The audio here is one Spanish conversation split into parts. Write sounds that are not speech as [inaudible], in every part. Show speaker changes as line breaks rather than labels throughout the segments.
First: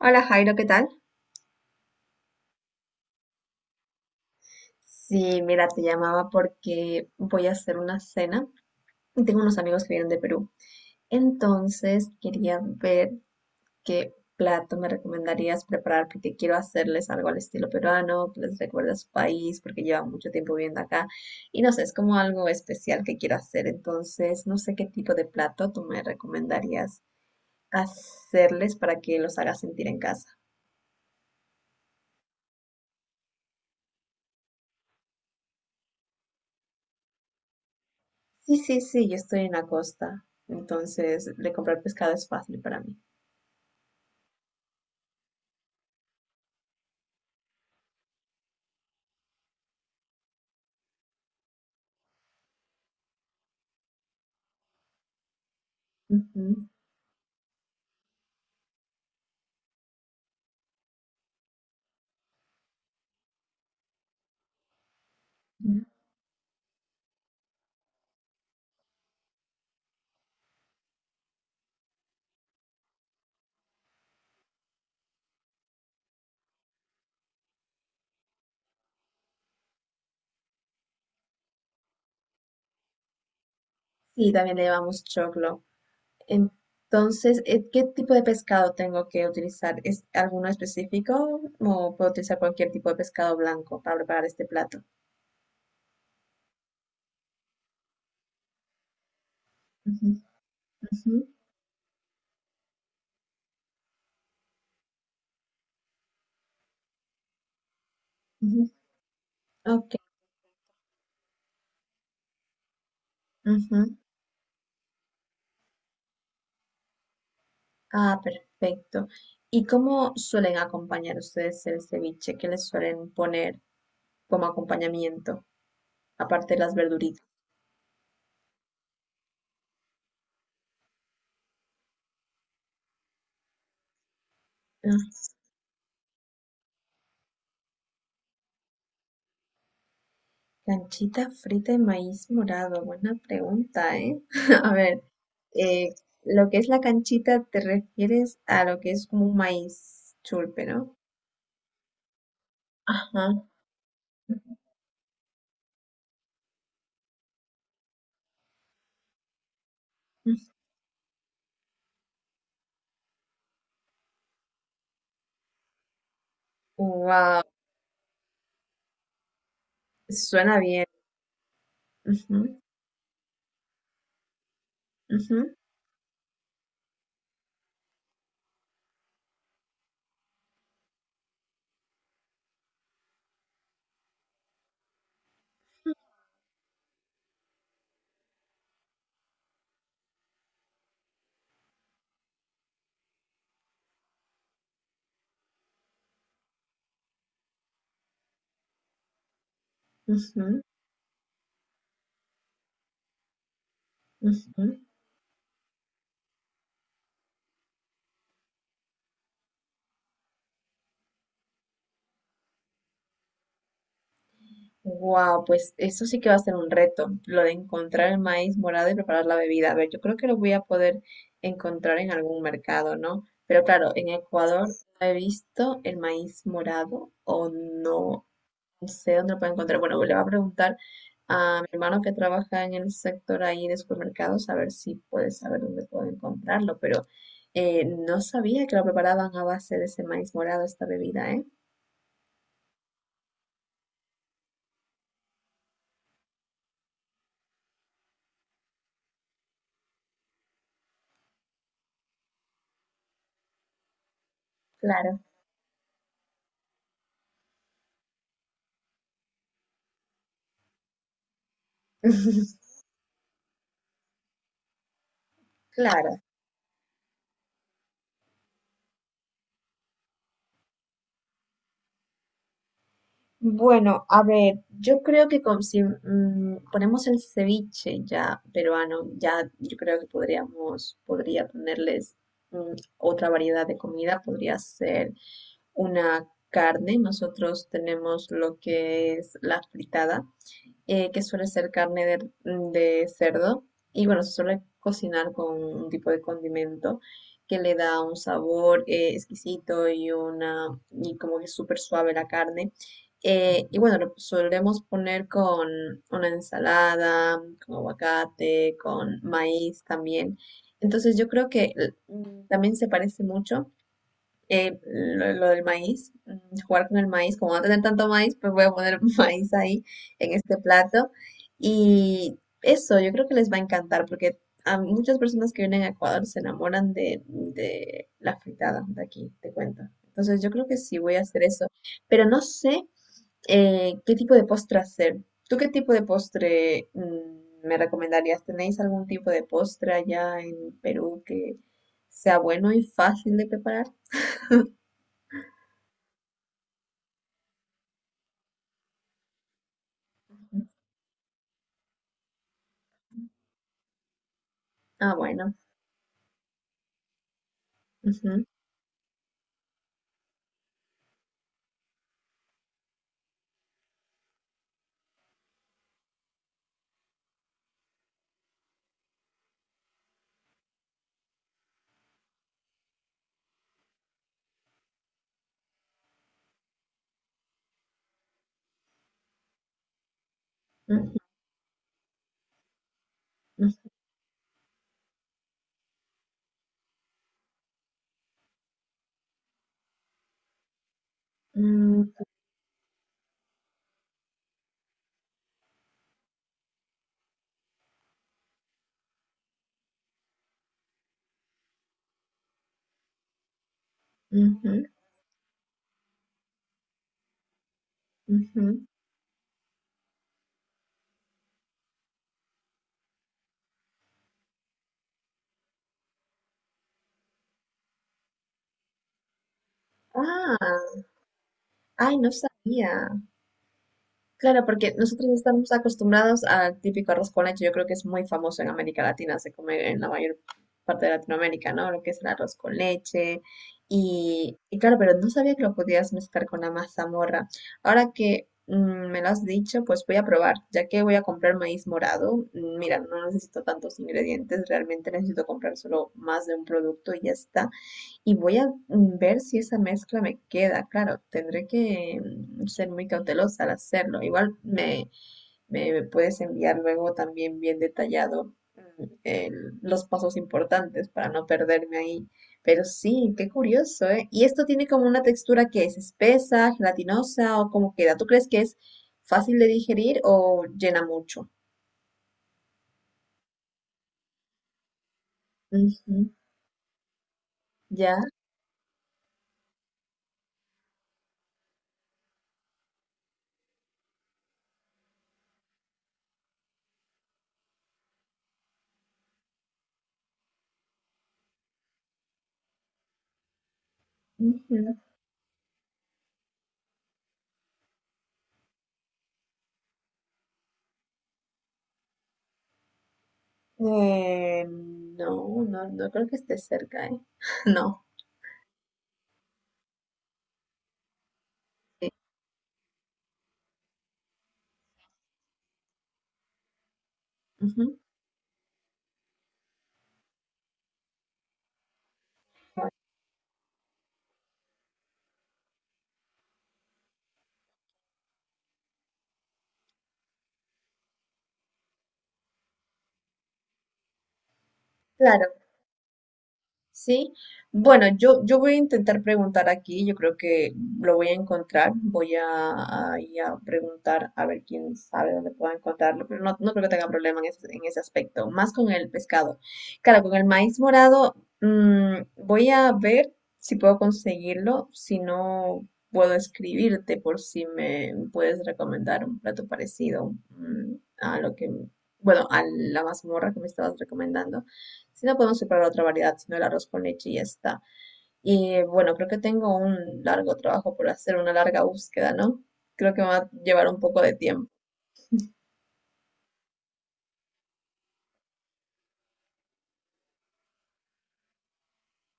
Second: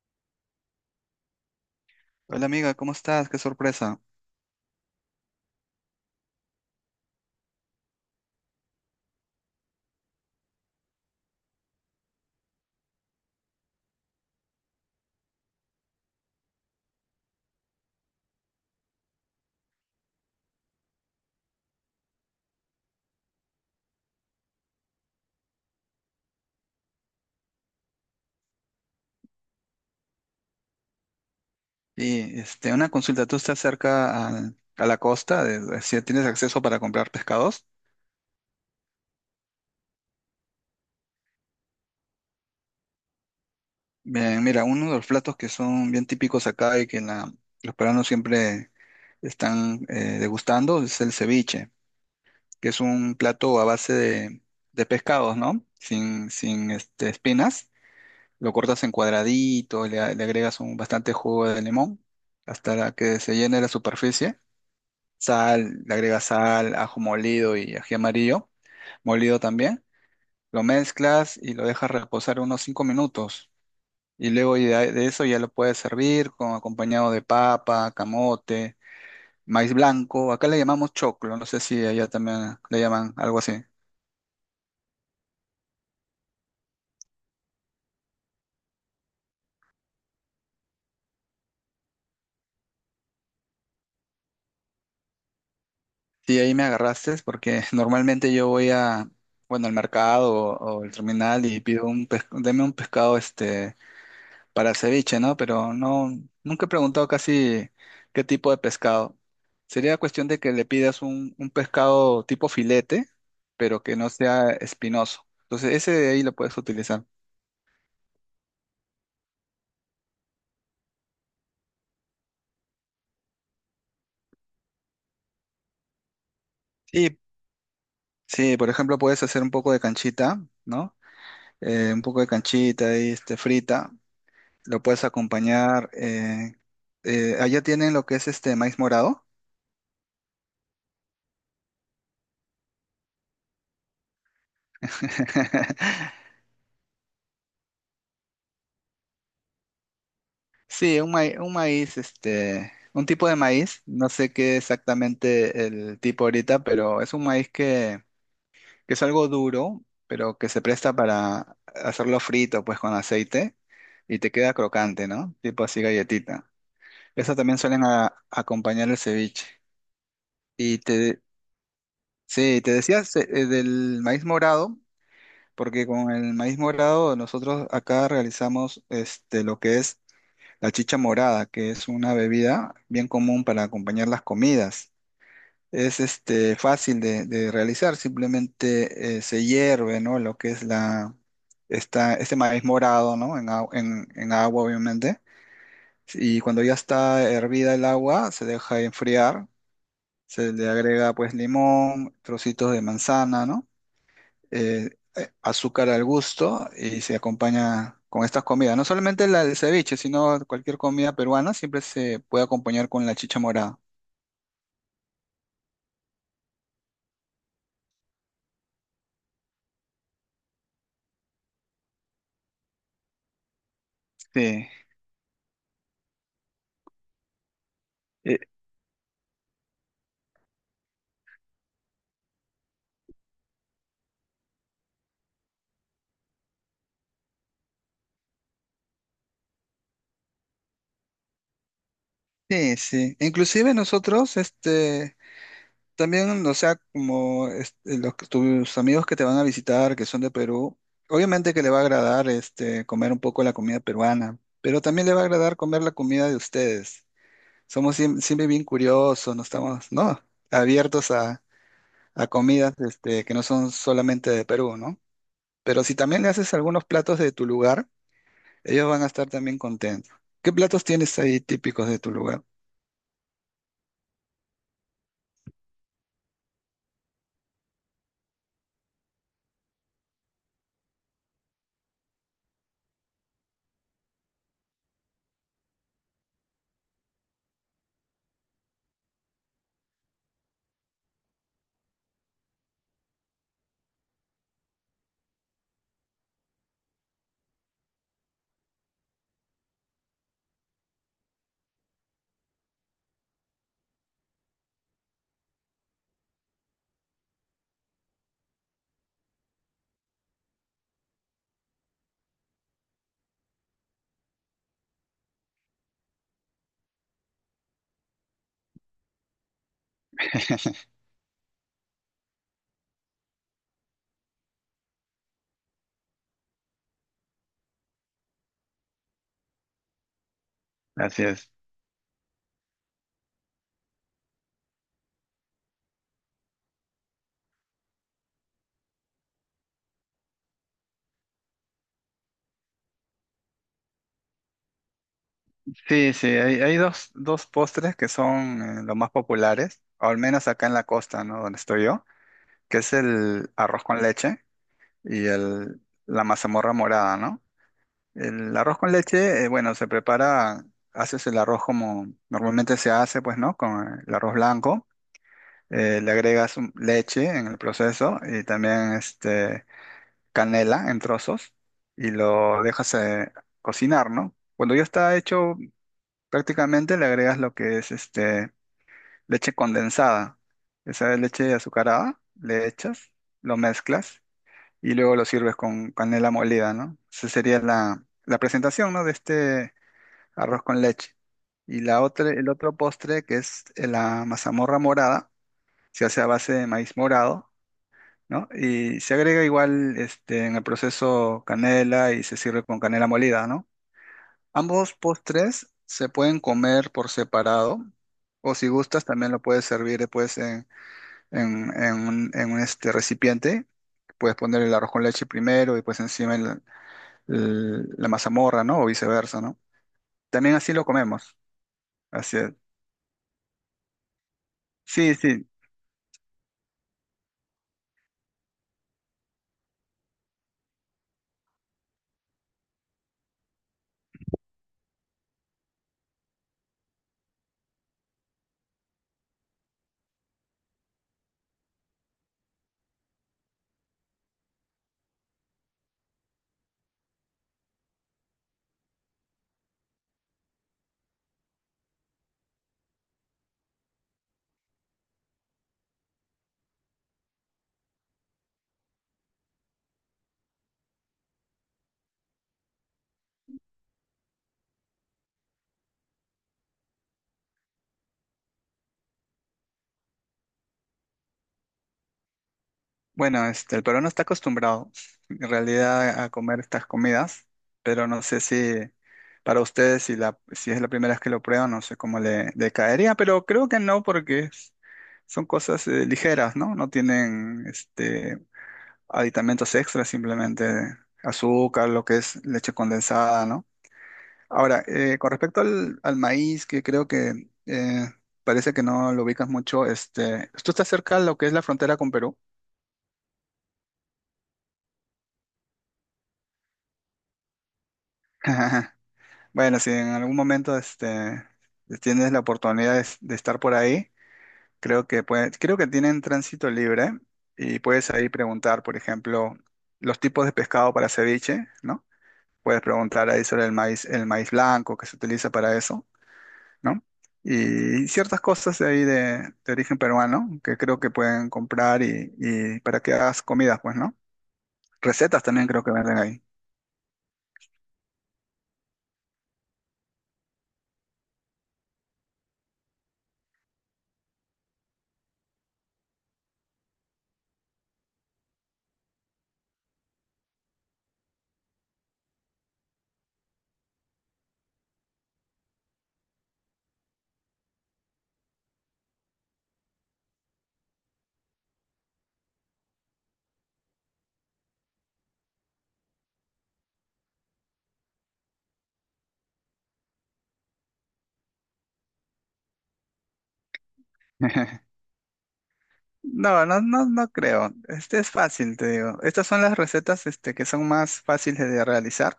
Hola Jairo, ¿qué tal?
Hola amiga, ¿cómo estás? Qué sorpresa.
Sí, mira, te llamaba porque voy a hacer una cena y tengo unos amigos que vienen de Perú. Entonces quería ver qué plato me recomendarías preparar porque quiero hacerles algo al estilo peruano, que les recuerde a su país porque llevan mucho tiempo viviendo acá y no sé, es como algo especial que quiero hacer. Entonces no sé qué tipo de plato tú me recomendarías hacerles para que los haga sentir en casa.
Y este, una consulta, ¿tú estás cerca a la costa? De, si tienes acceso para comprar pescados.
Sí, sí, sí, yo estoy en la costa, entonces de comprar pescado es fácil para mí.
Bien, mira, uno de los platos que son bien típicos acá y que los peruanos siempre están degustando es el ceviche, que es un plato a base de pescados, ¿no? Sin,
Ujú.
sin este, espinas. Lo cortas en cuadraditos, le agregas un bastante jugo de limón hasta la que se llene la superficie sal,
Mm.
le agregas sal, ajo molido y ají amarillo, molido también. Lo mezclas y lo dejas reposar unos 5 minutos. Y luego y de eso ya lo puedes servir con acompañado de papa, camote, maíz blanco. Acá le llamamos choclo, no sé si allá también le llaman algo así.
Sí, también le llevamos choclo. Entonces, ¿qué tipo de pescado tengo que utilizar? ¿Es alguno específico o puedo utilizar cualquier tipo de pescado blanco para preparar este plato?
Sí, ahí me agarraste porque [laughs] normalmente yo voy a, bueno, al
Ujú,
mercado o al
ujú,
terminal y pido un pescado, deme un pescado este para ceviche, ¿no? Pero no, nunca he preguntado casi qué tipo de
ujú.
pescado.
Ok.
Sería cuestión de que le pidas un pescado tipo filete, pero
Ujú.
que no sea espinoso. Entonces, ese de ahí lo puedes utilizar.
Ah, perfecto. ¿Y cómo suelen acompañar ustedes el ceviche? ¿Qué les suelen poner como acompañamiento, aparte de las
Sí,
verduritas?
sí, por ejemplo, puedes hacer un poco de canchita, ¿no? Un poco de canchita y este, frita. Lo puedes acompañar. Allá tienen lo que es este maíz morado.
Canchita frita de maíz morado. Buena pregunta, ¿eh? [laughs] A ver, eh,
[laughs]
lo que es la canchita te refieres a lo que es como un maíz chulpe, ¿no?
Sí, un maíz, este, un
Ajá.
tipo de maíz, no sé qué exactamente el tipo ahorita, pero es un maíz que es algo duro, pero que se presta para hacerlo frito, pues con aceite, y te queda crocante, ¿no? Tipo así galletita. Eso
Wow,
también suelen acompañar el ceviche.
suena
Y
bien.
te,
Ujú,
sí, te decías del maíz morado,
ujú,
porque con el maíz morado nosotros acá realizamos este, lo que es la chicha morada, que es una bebida bien común para acompañar las comidas. Es este, fácil de realizar, simplemente se hierve, ¿no? Lo que es la, esta, este maíz morado, ¿no? En agua, obviamente. Y cuando ya está hervida el agua, se deja enfriar, se
ujú,
le agrega pues limón, trocitos de manzana, ¿no?
ujú.
eh, Azúcar al gusto y se acompaña con estas comidas. No solamente la del ceviche, sino cualquier comida peruana siempre se puede acompañar con la chicha morada.
Wow, pues eso sí que va a ser un reto, lo de encontrar el maíz morado y preparar la bebida. A ver, yo creo que lo voy a poder encontrar en algún mercado, ¿no? Pero claro, en Ecuador
Sí,
no he visto el maíz morado o no,
eh,
no sé dónde lo puedo encontrar. Bueno, le voy a preguntar a mi hermano que trabaja en el sector ahí de supermercados a ver si puede saber dónde puedo encontrarlo, pero no sabía que lo preparaban a base de ese maíz morado, esta bebida, ¿eh?
sí, sí. Inclusive nosotros, este, también, o sea, como este, tus amigos que te van a visitar, que son de Perú, obviamente que le va a agradar este, comer un poco la comida peruana, pero también le
Claro,
va a agradar comer la comida de ustedes. Somos siempre bien curiosos, no estamos, ¿no? Abiertos a
[laughs]
comidas este, que no son solamente de Perú, ¿no? Pero si
claro.
también le haces algunos platos de tu lugar, ellos van a estar también contentos. ¿Qué platos tienes ahí típicos de tu lugar?
Bueno, a ver, yo creo que con- si ponemos el ceviche ya peruano, ya yo creo que podríamos, podría ponerles mm, otra variedad de comida, podría ser una carne. Nosotros tenemos lo que es la fritada, que suele ser carne de, de cerdo. Y bueno, se suele cocinar con un tipo de condimento que le da un sabor exquisito y una y como que súper suave la carne. Y bueno, lo solemos poner con una ensalada, con aguacate, con maíz también. Entonces yo creo que también se parece mucho lo del maíz, jugar con el maíz, como no tener tanto maíz, pues voy a poner [laughs] maíz ahí en este
[laughs]
plato. Y eso yo creo que les va a encantar porque a muchas personas que vienen a Ecuador se enamoran de la fritada de aquí, te cuento. Entonces yo creo que sí voy a
Así
hacer
es.
eso, pero no sé qué tipo de postre hacer. ¿Tú qué tipo de postre me recomendarías? ¿Tenéis algún tipo de postre allá en Perú que sea bueno y fácil de preparar?
Sí, sí, hay dos postres que son los más populares, o al menos acá en la costa, ¿no? Donde estoy yo, que es el arroz con leche
Ah,
y
bueno.
la mazamorra morada, ¿no?
Ujú,
El arroz con leche, bueno, se prepara, haces el arroz como normalmente se hace, pues, ¿no? Con el arroz blanco. Le agregas leche en el proceso y también este, canela en trozos y lo dejas cocinar, ¿no? Cuando ya está hecho, prácticamente le agregas lo que es este, leche condensada. Esa
ujú,
leche azucarada, le echas, lo mezclas y luego lo sirves con canela molida, ¿no? Esa sería la, la presentación, ¿no? De este arroz con leche. Y la
ujú,
otra, el otro postre, que es la mazamorra morada, se hace a base de maíz morado, ¿no? Y se agrega igual este, en el proceso canela y se sirve con canela molida, ¿no?
ujú,
Ambos postres se pueden comer por separado o
ujú.
si gustas también lo puedes servir después en un, este, recipiente. Puedes poner el arroz con leche primero y pues encima la mazamorra, ¿no? O viceversa, ¿no? También así lo
Ah,
comemos.
ay, no
Así es.
sabía. Claro, porque
Sí,
nosotros no
sí.
estamos acostumbrados al típico arroz con leche. Yo creo que es muy famoso en América Latina, se come en la mayor parte de Latinoamérica, ¿no? Lo que es el arroz con leche. Y claro, pero no sabía que lo podías mezclar con la mazamorra. Ahora que me lo has dicho, pues voy a probar, ya que voy a comprar maíz morado. Mira, no necesito tantos ingredientes, realmente necesito comprar solo más de un producto y ya está. Y voy a ver si esa mezcla me queda. Claro, tendré que ser muy cautelosa al hacerlo. Igual me, me puedes enviar luego también bien detallado el- los pasos importantes para no perderme ahí. Pero sí, qué curioso, ¿eh? Y esto tiene como una textura que es espesa, gelatinosa o cómo queda. ¿Tú crees que es fácil de digerir o llena mucho?
Bueno, este, el peruano está acostumbrado en realidad
Ujú,
a comer estas comidas, pero
ya.
no sé si para ustedes, si, la, si es la primera vez que lo prueban, no sé cómo le caería, pero creo que no, porque son cosas ligeras, ¿no? No tienen este, aditamentos extras, simplemente azúcar, lo que es leche condensada, ¿no? Ahora,
Ujú.
con respecto al maíz, que creo que parece que no lo ubicas mucho, este, ¿tú estás cerca de lo que es la frontera con Perú?
No, no, no creo que esté cerca, ¿eh? [laughs] No.
[laughs] Bueno, si en algún momento este, tienes la oportunidad de estar por ahí, creo que creo que tienen tránsito libre y
Ujú,
puedes ahí preguntar, por ejemplo, los tipos de pescado para ceviche, ¿no? Puedes preguntar ahí sobre el maíz blanco que se utiliza para eso, ¿no? Y ciertas cosas de ahí de origen peruano que creo que pueden comprar y para que hagas comidas, pues, ¿no? Recetas
claro,
también creo que venden ahí.
sí. Bueno, yo voy a intentar preguntar aquí, yo creo que lo voy a encontrar, voy a ir a preguntar a ver quién sabe dónde pueda encontrarlo, pero no, no creo que tenga problema en ese aspecto, más con el pescado. Claro, con el maíz morado, voy a ver si puedo conseguirlo, si no puedo escribirte por si me puedes recomendar un plato parecido, a lo que, bueno, a la mazmorra que me estabas recomendando. Si no podemos preparar otra variedad, sino el arroz con leche y ya está. Y bueno, creo que tengo un largo trabajo por hacer, una larga búsqueda, ¿no? Creo que me va a llevar un poco de tiempo.
[laughs] No, no, no, no creo. Este es fácil, te digo. Estas son las recetas, este, que son más fáciles de realizar.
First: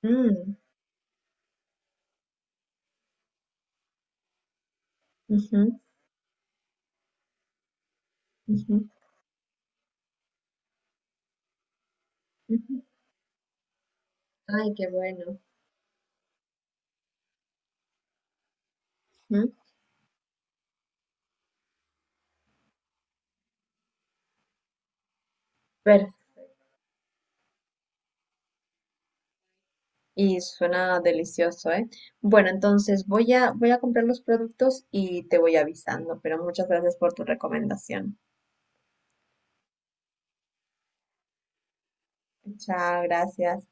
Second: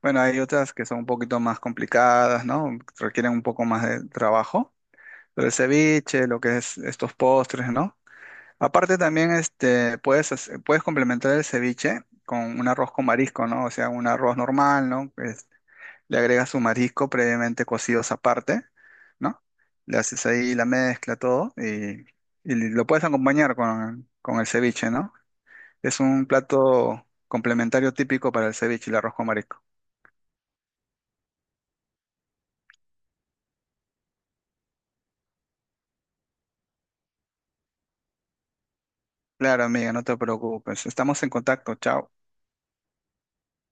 Bueno, hay
Mm,
otras que son un poquito más complicadas, ¿no? Requieren un poco más de trabajo. Pero el
ujú,
ceviche, lo que es estos postres, ¿no?
ujú,
Aparte también, este, puedes, puedes complementar el ceviche con un
ujú.
arroz con marisco, ¿no? O sea, un arroz
Ay, qué
normal, ¿no?
bueno.
Le agregas su marisco previamente cocidos aparte, ¿no?
Ujú.
Le haces ahí la mezcla, todo, y lo puedes acompañar con el ceviche, ¿no? Es
Ver,
un plato complementario típico para el ceviche, el arroz con marisco.
y suena delicioso, ¿eh? Bueno, entonces voy a, voy a comprar los productos y te voy avisando, pero muchas gracias por tu recomendación.
Claro, amiga, no te preocupes. Estamos en contacto. Chao.
Chao, gracias.